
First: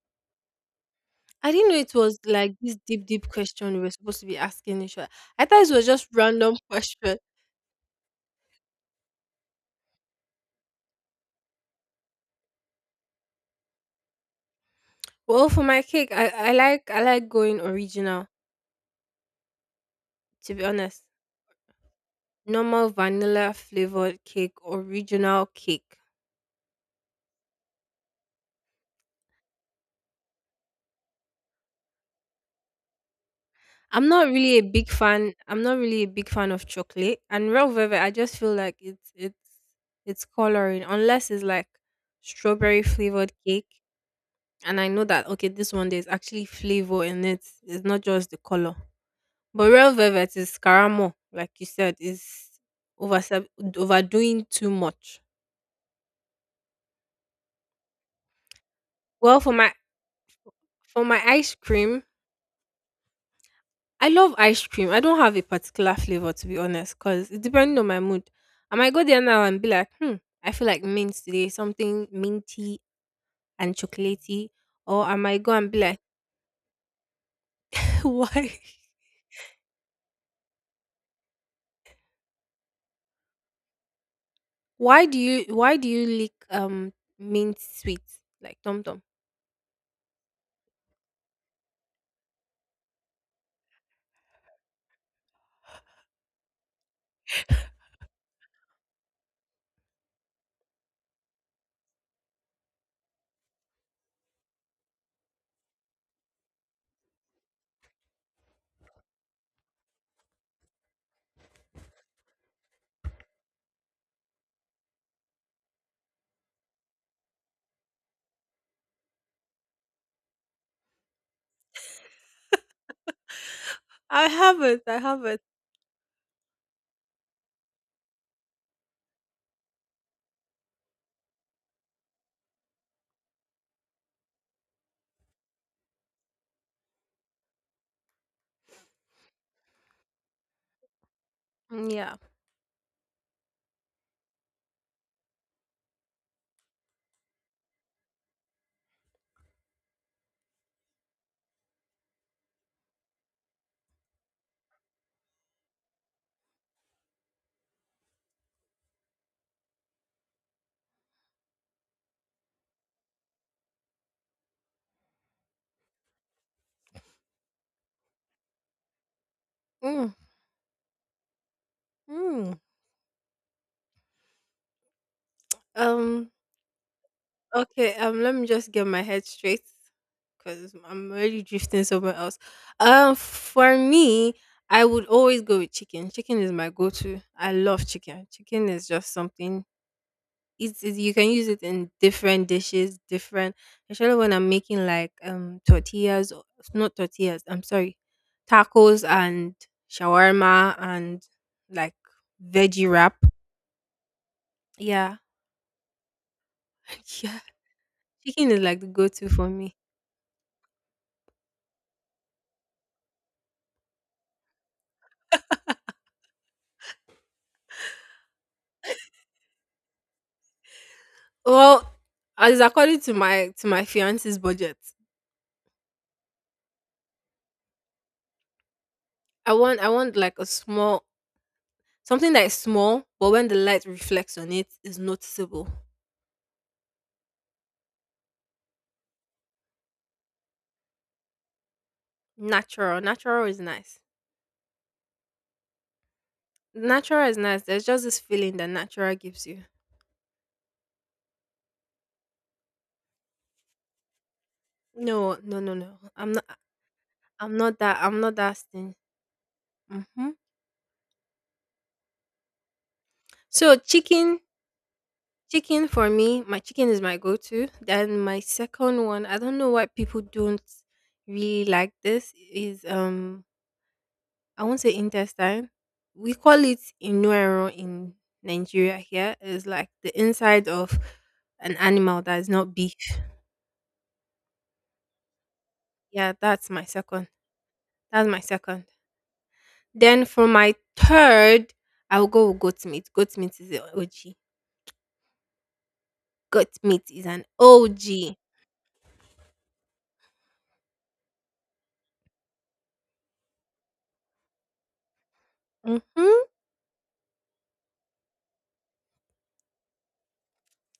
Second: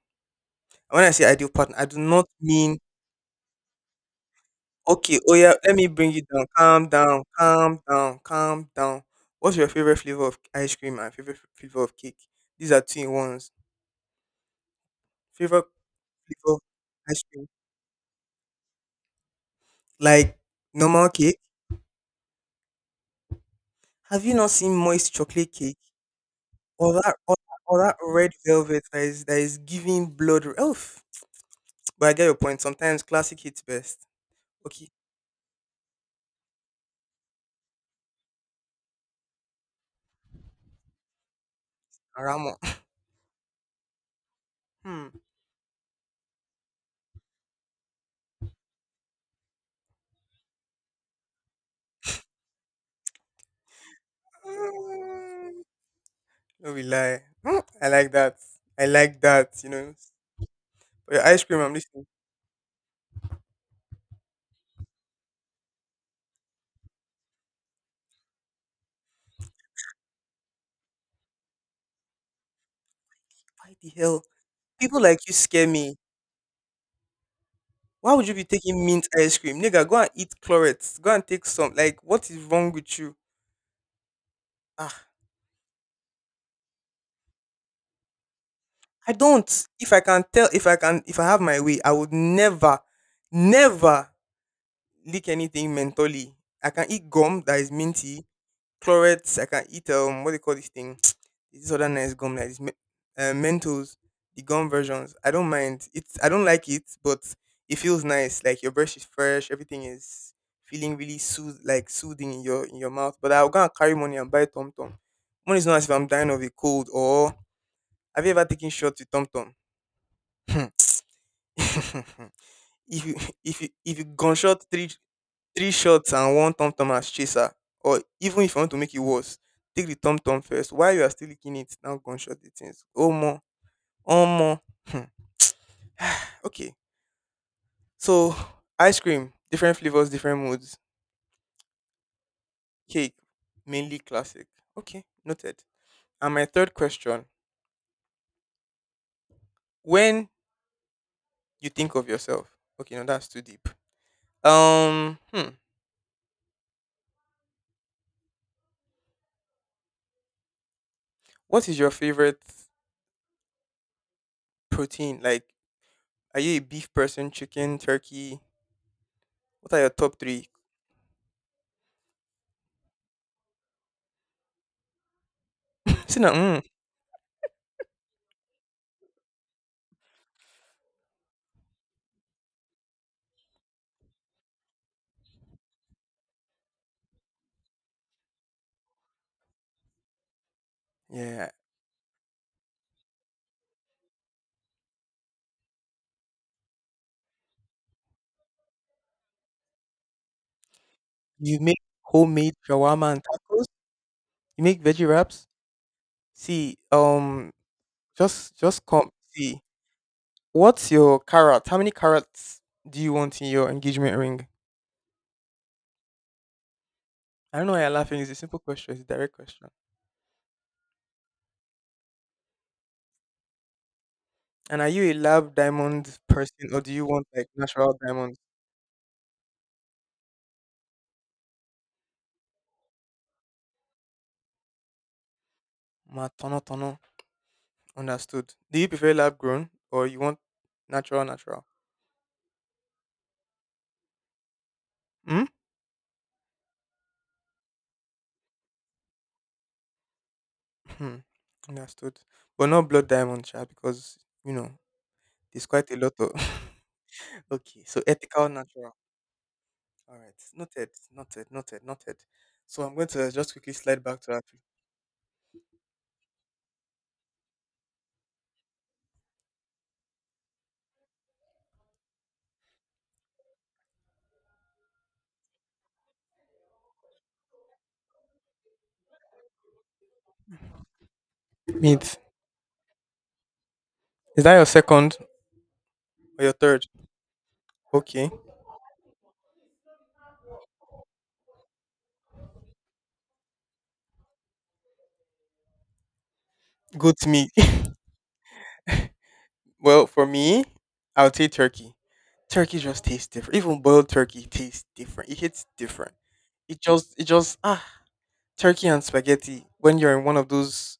[SPEAKER 2] When I say ideal
[SPEAKER 1] I didn't know
[SPEAKER 2] partner, I
[SPEAKER 1] it
[SPEAKER 2] do
[SPEAKER 1] was
[SPEAKER 2] not
[SPEAKER 1] like this
[SPEAKER 2] mean.
[SPEAKER 1] deep, deep question we were supposed to be asking each other.
[SPEAKER 2] Okay, oh
[SPEAKER 1] I
[SPEAKER 2] yeah,
[SPEAKER 1] thought it
[SPEAKER 2] let
[SPEAKER 1] was
[SPEAKER 2] me
[SPEAKER 1] just
[SPEAKER 2] bring it down.
[SPEAKER 1] random
[SPEAKER 2] Calm
[SPEAKER 1] question.
[SPEAKER 2] down, calm down, calm down. What's your favorite flavor of ice cream and favorite flavor of cake? These are two in ones.
[SPEAKER 1] Well, for
[SPEAKER 2] Favorite
[SPEAKER 1] my cake, I, I
[SPEAKER 2] flavor of
[SPEAKER 1] like I
[SPEAKER 2] ice
[SPEAKER 1] like
[SPEAKER 2] cream,
[SPEAKER 1] going original.
[SPEAKER 2] like
[SPEAKER 1] To be honest,
[SPEAKER 2] normal cake.
[SPEAKER 1] normal vanilla flavored
[SPEAKER 2] Have you not
[SPEAKER 1] cake,
[SPEAKER 2] seen moist
[SPEAKER 1] original
[SPEAKER 2] chocolate cake
[SPEAKER 1] cake.
[SPEAKER 2] or that red velvet that is giving blood? Oof. But I get your point. Sometimes classic hits best.
[SPEAKER 1] I'm not really a
[SPEAKER 2] Okay,
[SPEAKER 1] big fan. I'm not really a big fan of chocolate and real velvet. I just feel like it's coloring, unless it's like
[SPEAKER 2] Aramo.
[SPEAKER 1] strawberry flavored cake. And I know
[SPEAKER 2] Hmm.
[SPEAKER 1] that, okay, this one there's actually flavor in it. It's not just the color. But real velvet is Karamo, like you said, is over overdoing too much.
[SPEAKER 2] Mm, no, we lie. Hmm, I like that. I like
[SPEAKER 1] Well,
[SPEAKER 2] that.
[SPEAKER 1] for
[SPEAKER 2] You
[SPEAKER 1] my
[SPEAKER 2] know,
[SPEAKER 1] for
[SPEAKER 2] for
[SPEAKER 1] my
[SPEAKER 2] your ice
[SPEAKER 1] ice
[SPEAKER 2] cream, I'm
[SPEAKER 1] cream,
[SPEAKER 2] listening.
[SPEAKER 1] I love ice cream. I don't have a particular flavor, to be honest, cause it depending on my mood. I might go there now and be like, hmm, I feel like mint today, something minty
[SPEAKER 2] Why
[SPEAKER 1] and
[SPEAKER 2] the hell?
[SPEAKER 1] chocolatey,
[SPEAKER 2] People
[SPEAKER 1] or I
[SPEAKER 2] like you
[SPEAKER 1] might go
[SPEAKER 2] scare
[SPEAKER 1] and be
[SPEAKER 2] me.
[SPEAKER 1] like,
[SPEAKER 2] Why would you be
[SPEAKER 1] why,
[SPEAKER 2] taking mint ice cream? Nigga, go and eat chlorets. Go and take some. Like, what is wrong with you?
[SPEAKER 1] why
[SPEAKER 2] Ah,
[SPEAKER 1] do you why do you lick mint sweets like Tom Tom?
[SPEAKER 2] I don't. If I can tell, if I have my way, I would never, never lick anything mentally. I can eat gum that is minty. Clorets. I can eat what do you call this thing? This other nice gum like this. Mentos, the gum versions. I don't mind. It's I don't like it, but it feels nice. Like your brush is fresh. Everything is feeling really like soothing in your mouth. But I'll go and carry money and buy Tom Tom. Money is not, as if I'm dying of a cold, or have you ever taken shots with Tom Tom? If you if you
[SPEAKER 1] I
[SPEAKER 2] gunshot
[SPEAKER 1] haven't,
[SPEAKER 2] three
[SPEAKER 1] I haven't.
[SPEAKER 2] three shots and one tom tom as chaser. Or even if you want to make it worse, take the tom tom first. While you are still licking it, now gunshot the things. Oh more, oh more. Hmm. Okay, so ice cream, different flavors, different moods.
[SPEAKER 1] Mm, yeah.
[SPEAKER 2] Cake, mainly classic. Okay, noted. And my third question: when you think of yourself, okay, no, that's too deep. Um, hmm, what is your favorite protein? Like, are you a beef person, chicken, turkey? What are your
[SPEAKER 1] Mm.
[SPEAKER 2] top three?
[SPEAKER 1] Mm.
[SPEAKER 2] See
[SPEAKER 1] Um.
[SPEAKER 2] now,
[SPEAKER 1] Okay, let me just get my head straight, because I'm already drifting somewhere else. For me, I would always go with chicken. Chicken is my go-to. I love chicken. Chicken is just something. It's you can use
[SPEAKER 2] yeah,
[SPEAKER 1] it in different dishes, different. Especially when I'm making like tortillas, not tortillas. I'm sorry, tacos and shawarma and
[SPEAKER 2] you make
[SPEAKER 1] like
[SPEAKER 2] homemade
[SPEAKER 1] veggie
[SPEAKER 2] shawarma
[SPEAKER 1] wrap.
[SPEAKER 2] and tacos. You make veggie
[SPEAKER 1] Yeah,
[SPEAKER 2] wraps. See,
[SPEAKER 1] yeah. Chicken
[SPEAKER 2] just
[SPEAKER 1] is like
[SPEAKER 2] just
[SPEAKER 1] the
[SPEAKER 2] come.
[SPEAKER 1] go-to for
[SPEAKER 2] See,
[SPEAKER 1] me.
[SPEAKER 2] what's your carrot? How many carrots do you want in your engagement ring? I don't know why you're laughing. It's a simple question. It's a direct question.
[SPEAKER 1] Well, as according to my fiance's budget,
[SPEAKER 2] And are you a lab diamond person or do you want like natural diamonds?
[SPEAKER 1] I want like a small something that is small, but when the light reflects on it, is noticeable.
[SPEAKER 2] Ma tono tono. Understood. Do you prefer lab grown or you want natural?
[SPEAKER 1] Natural, natural is nice.
[SPEAKER 2] Hmm.
[SPEAKER 1] Natural is nice. There's just this feeling that natural gives you.
[SPEAKER 2] Hmm. Understood. But not blood diamond, child, because you know
[SPEAKER 1] No, no,
[SPEAKER 2] there's
[SPEAKER 1] no, no.
[SPEAKER 2] quite a lot of.
[SPEAKER 1] I'm not. I'm not
[SPEAKER 2] Okay, so
[SPEAKER 1] that. I'm not
[SPEAKER 2] ethical
[SPEAKER 1] that thing.
[SPEAKER 2] natural. All
[SPEAKER 1] Hmm.
[SPEAKER 2] right. Noted. Noted. Noted. Noted. So I'm going to just quickly
[SPEAKER 1] So
[SPEAKER 2] slide back to
[SPEAKER 1] chicken,
[SPEAKER 2] our
[SPEAKER 1] chicken for me. My chicken is my go-to. Then my second one. I don't know why people don't really like this. Is I won't say intestine. We call it inuero in Nigeria here. It's like the inside of an
[SPEAKER 2] meat.
[SPEAKER 1] animal that is not beef.
[SPEAKER 2] Is that your second
[SPEAKER 1] Yeah,
[SPEAKER 2] or your
[SPEAKER 1] that's my
[SPEAKER 2] third?
[SPEAKER 1] second. That's
[SPEAKER 2] Okay.
[SPEAKER 1] my second. Then for my third, I'll go with goat meat. Goat meat is an OG. Goat meat
[SPEAKER 2] Goat
[SPEAKER 1] is an
[SPEAKER 2] meat.
[SPEAKER 1] OG.
[SPEAKER 2] Well, for me, I would say turkey. Turkey just tastes different. Even boiled turkey tastes different. It hits different.
[SPEAKER 1] Mm-hmm.
[SPEAKER 2] It just it just turkey and spaghetti when you're in one of those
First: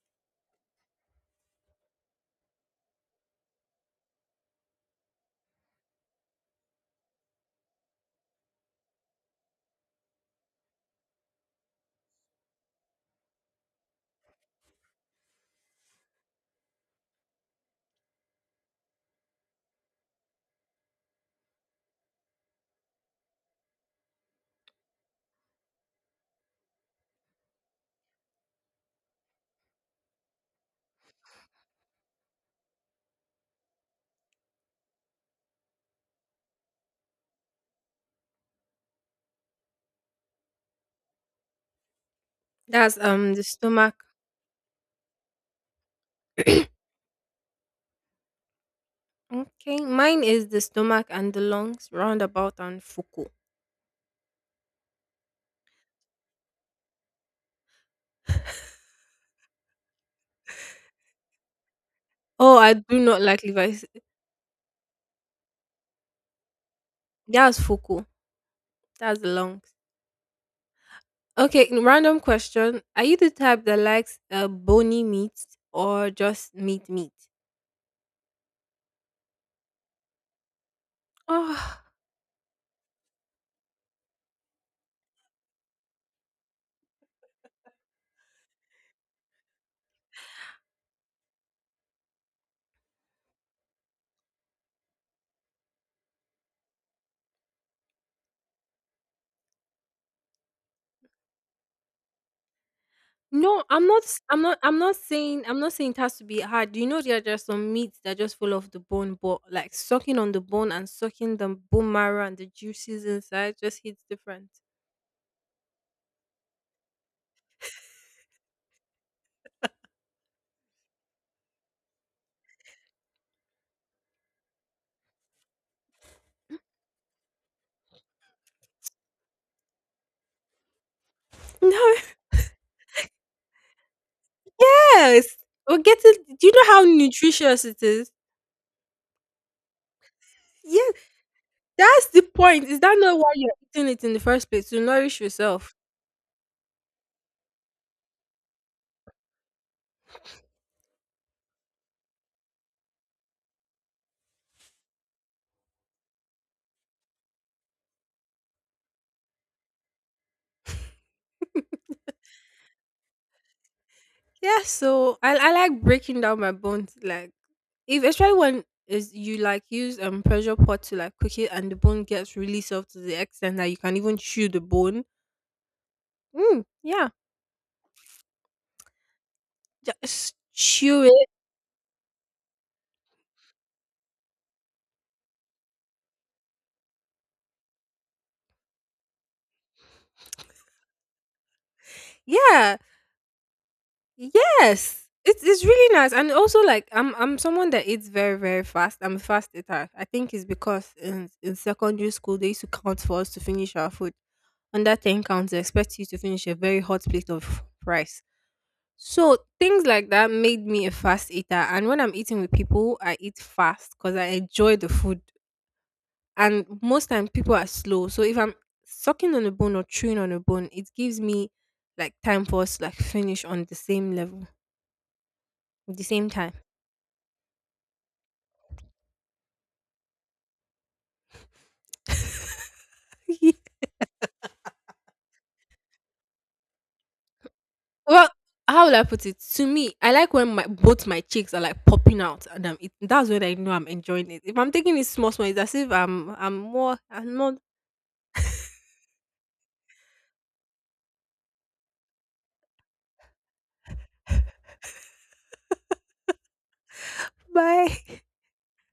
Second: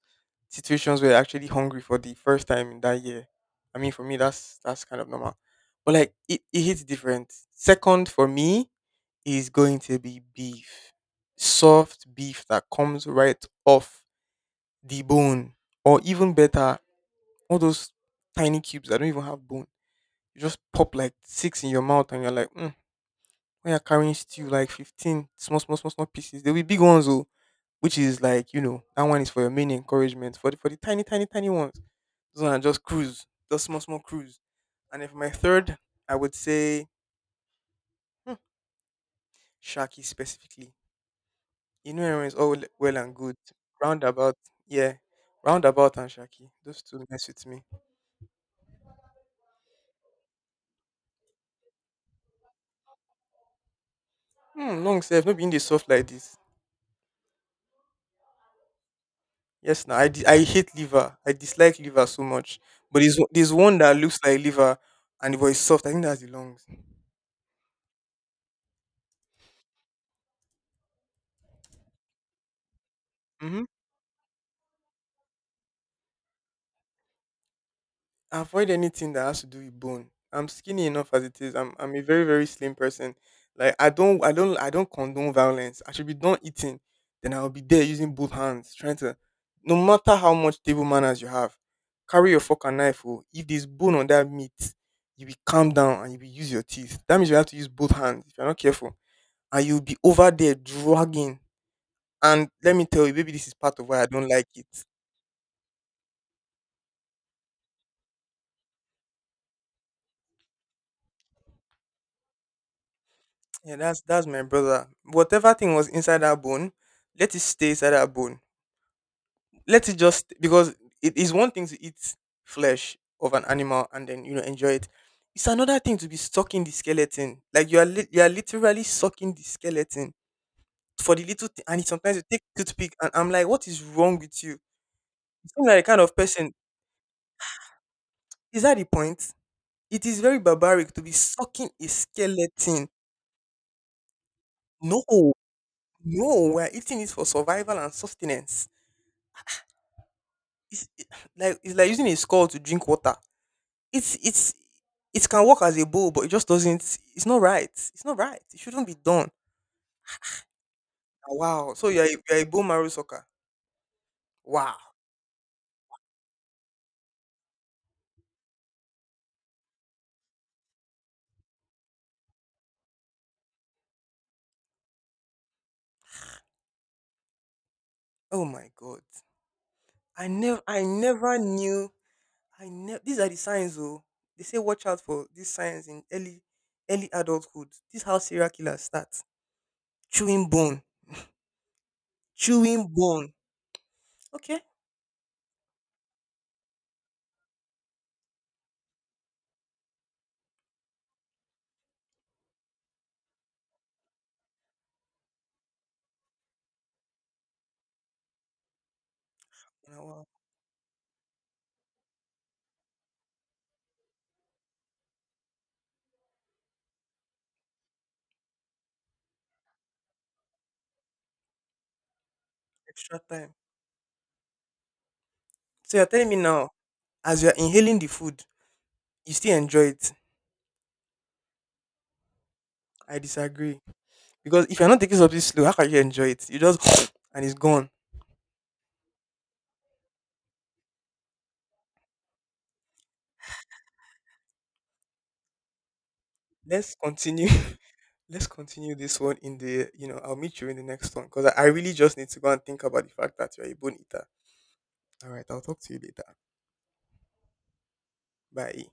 [SPEAKER 2] situations where you're actually hungry for the first time in that year. I mean for me that's kind of normal. But like it hits different. Second for me is going to be beef. Soft beef that comes right off the bone. Or even better, all those tiny cubes that don't even have bone. You just pop like six in your mouth and you're like, mm, when you're carrying stew, like 15 small, small, small, small pieces. There'll be big ones, though, which is like, you know, that one is for your main encouragement. For the tiny, tiny, tiny ones, those ones are just cruise, just small, small cruise. And if my third, I would say hmm, Shaki specifically. You know everyone is all well well
[SPEAKER 1] That's
[SPEAKER 2] and good.
[SPEAKER 1] the stomach.
[SPEAKER 2] Roundabout, yeah. Roundabout and Shaki. Those two mess with me.
[SPEAKER 1] Okay, mine is the stomach and the lungs, roundabout and fuku.
[SPEAKER 2] Hmm, long self, not being the soft like this. Yes, I hate liver. I dislike liver so
[SPEAKER 1] Oh,
[SPEAKER 2] much.
[SPEAKER 1] I do
[SPEAKER 2] But
[SPEAKER 1] not like
[SPEAKER 2] there's
[SPEAKER 1] liver.
[SPEAKER 2] one that looks like liver and it was soft. I think that's the lungs.
[SPEAKER 1] That's fuku. That's the lungs. Okay, random question. Are you the
[SPEAKER 2] Mm-hmm.
[SPEAKER 1] type that likes bony meat or just meat meat?
[SPEAKER 2] Avoid anything that has to do with bone. I'm skinny enough as it is. I'm
[SPEAKER 1] Oh
[SPEAKER 2] I'm a very very slim person. Like I don't condone violence. I should be done eating, then I'll be there using both hands trying to. No matter how much table manners you have, carry your fork and knife. Oh, if there's bone on that meat, you be calm down and you be use your teeth. That means you have to use both hands if you're not careful, and you'll be over there dragging. And let me tell you, maybe this is
[SPEAKER 1] no,
[SPEAKER 2] part of
[SPEAKER 1] I'm
[SPEAKER 2] why
[SPEAKER 1] not
[SPEAKER 2] I
[SPEAKER 1] s-
[SPEAKER 2] don't like it.
[SPEAKER 1] I'm not saying it has to be hard. You know there are just some meats that just fall off the bone, but like sucking on the bone and sucking the bone marrow and the juices inside
[SPEAKER 2] Yeah,
[SPEAKER 1] just
[SPEAKER 2] that's
[SPEAKER 1] hits
[SPEAKER 2] that's my
[SPEAKER 1] different.
[SPEAKER 2] brother. Whatever thing was inside that bone, let it stay inside that bone. Let it just because it is one thing to eat flesh of an animal and then you know enjoy it. It's another thing to be sucking the skeleton. Like you are literally sucking the skeleton for the little thing.
[SPEAKER 1] No,
[SPEAKER 2] And sometimes you take toothpick and I'm like, what is wrong with you? You
[SPEAKER 1] yes.
[SPEAKER 2] seem
[SPEAKER 1] We're
[SPEAKER 2] like the kind
[SPEAKER 1] getting.
[SPEAKER 2] of
[SPEAKER 1] Do you
[SPEAKER 2] person.
[SPEAKER 1] know how nutritious it is?
[SPEAKER 2] Is that the point? It is very barbaric
[SPEAKER 1] Yes,
[SPEAKER 2] to be sucking a
[SPEAKER 1] that's the point. Is
[SPEAKER 2] skeleton.
[SPEAKER 1] that not why you're eating it in the first place? To
[SPEAKER 2] No,
[SPEAKER 1] nourish yourself.
[SPEAKER 2] no, we are eating it for survival and sustenance. it's it- like it's like using a skull to drink water. It's it can work as a bowl, but it just doesn't. It's not right. It's not right. It shouldn't be done. Ah, wow. So you're a bone marrow sucker.
[SPEAKER 1] Yeah,
[SPEAKER 2] Wow.
[SPEAKER 1] so I like breaking down my bones like if, especially when is you like use pressure pot to like cook it and the bone gets really soft, to the extent that you can even chew the bone. Mm, yeah.
[SPEAKER 2] Oh my god. I
[SPEAKER 1] Just
[SPEAKER 2] never I
[SPEAKER 1] chew it.
[SPEAKER 2] never knew. I never. These are the signs, though. They say watch out for these signs in early adulthood. This is how serial killers start. Chewing bone.
[SPEAKER 1] Yeah.
[SPEAKER 2] Chewing bone. Okay.
[SPEAKER 1] Yes. It's really nice. And also like I'm someone that eats very, very fast. I'm a fast eater. I think it's because in secondary school they used to count for us to finish our food. Under ten counts they expect you to finish a very hot plate of rice. So things
[SPEAKER 2] Now,
[SPEAKER 1] like
[SPEAKER 2] wow.
[SPEAKER 1] that made me a fast eater. And when I'm eating with people, I eat fast because I enjoy the food. And most time people are slow. So if I'm sucking on a bone or chewing on a bone, it gives me like time for us to like
[SPEAKER 2] Extra
[SPEAKER 1] finish
[SPEAKER 2] time.
[SPEAKER 1] on the same level,
[SPEAKER 2] So
[SPEAKER 1] the
[SPEAKER 2] you're telling
[SPEAKER 1] same
[SPEAKER 2] me
[SPEAKER 1] time.
[SPEAKER 2] now, as you're inhaling the food, you still enjoy it. I disagree. Because if you're not taking something slow, how can you enjoy it? You just and it's gone.
[SPEAKER 1] Well, how will I put it? To me, I like when my both my cheeks are like popping out, and I'm eating. That's when I know I'm enjoying it. If I'm taking it small, small, it's as if I'm
[SPEAKER 2] Let's
[SPEAKER 1] more, I'm
[SPEAKER 2] continue.
[SPEAKER 1] not.
[SPEAKER 2] Let's continue this one in the, I'll meet you in the next one. Because I really just need to go and think about the fact that you're a bone eater. Alright, I'll talk to you later.
[SPEAKER 1] Bye.
[SPEAKER 2] Bye.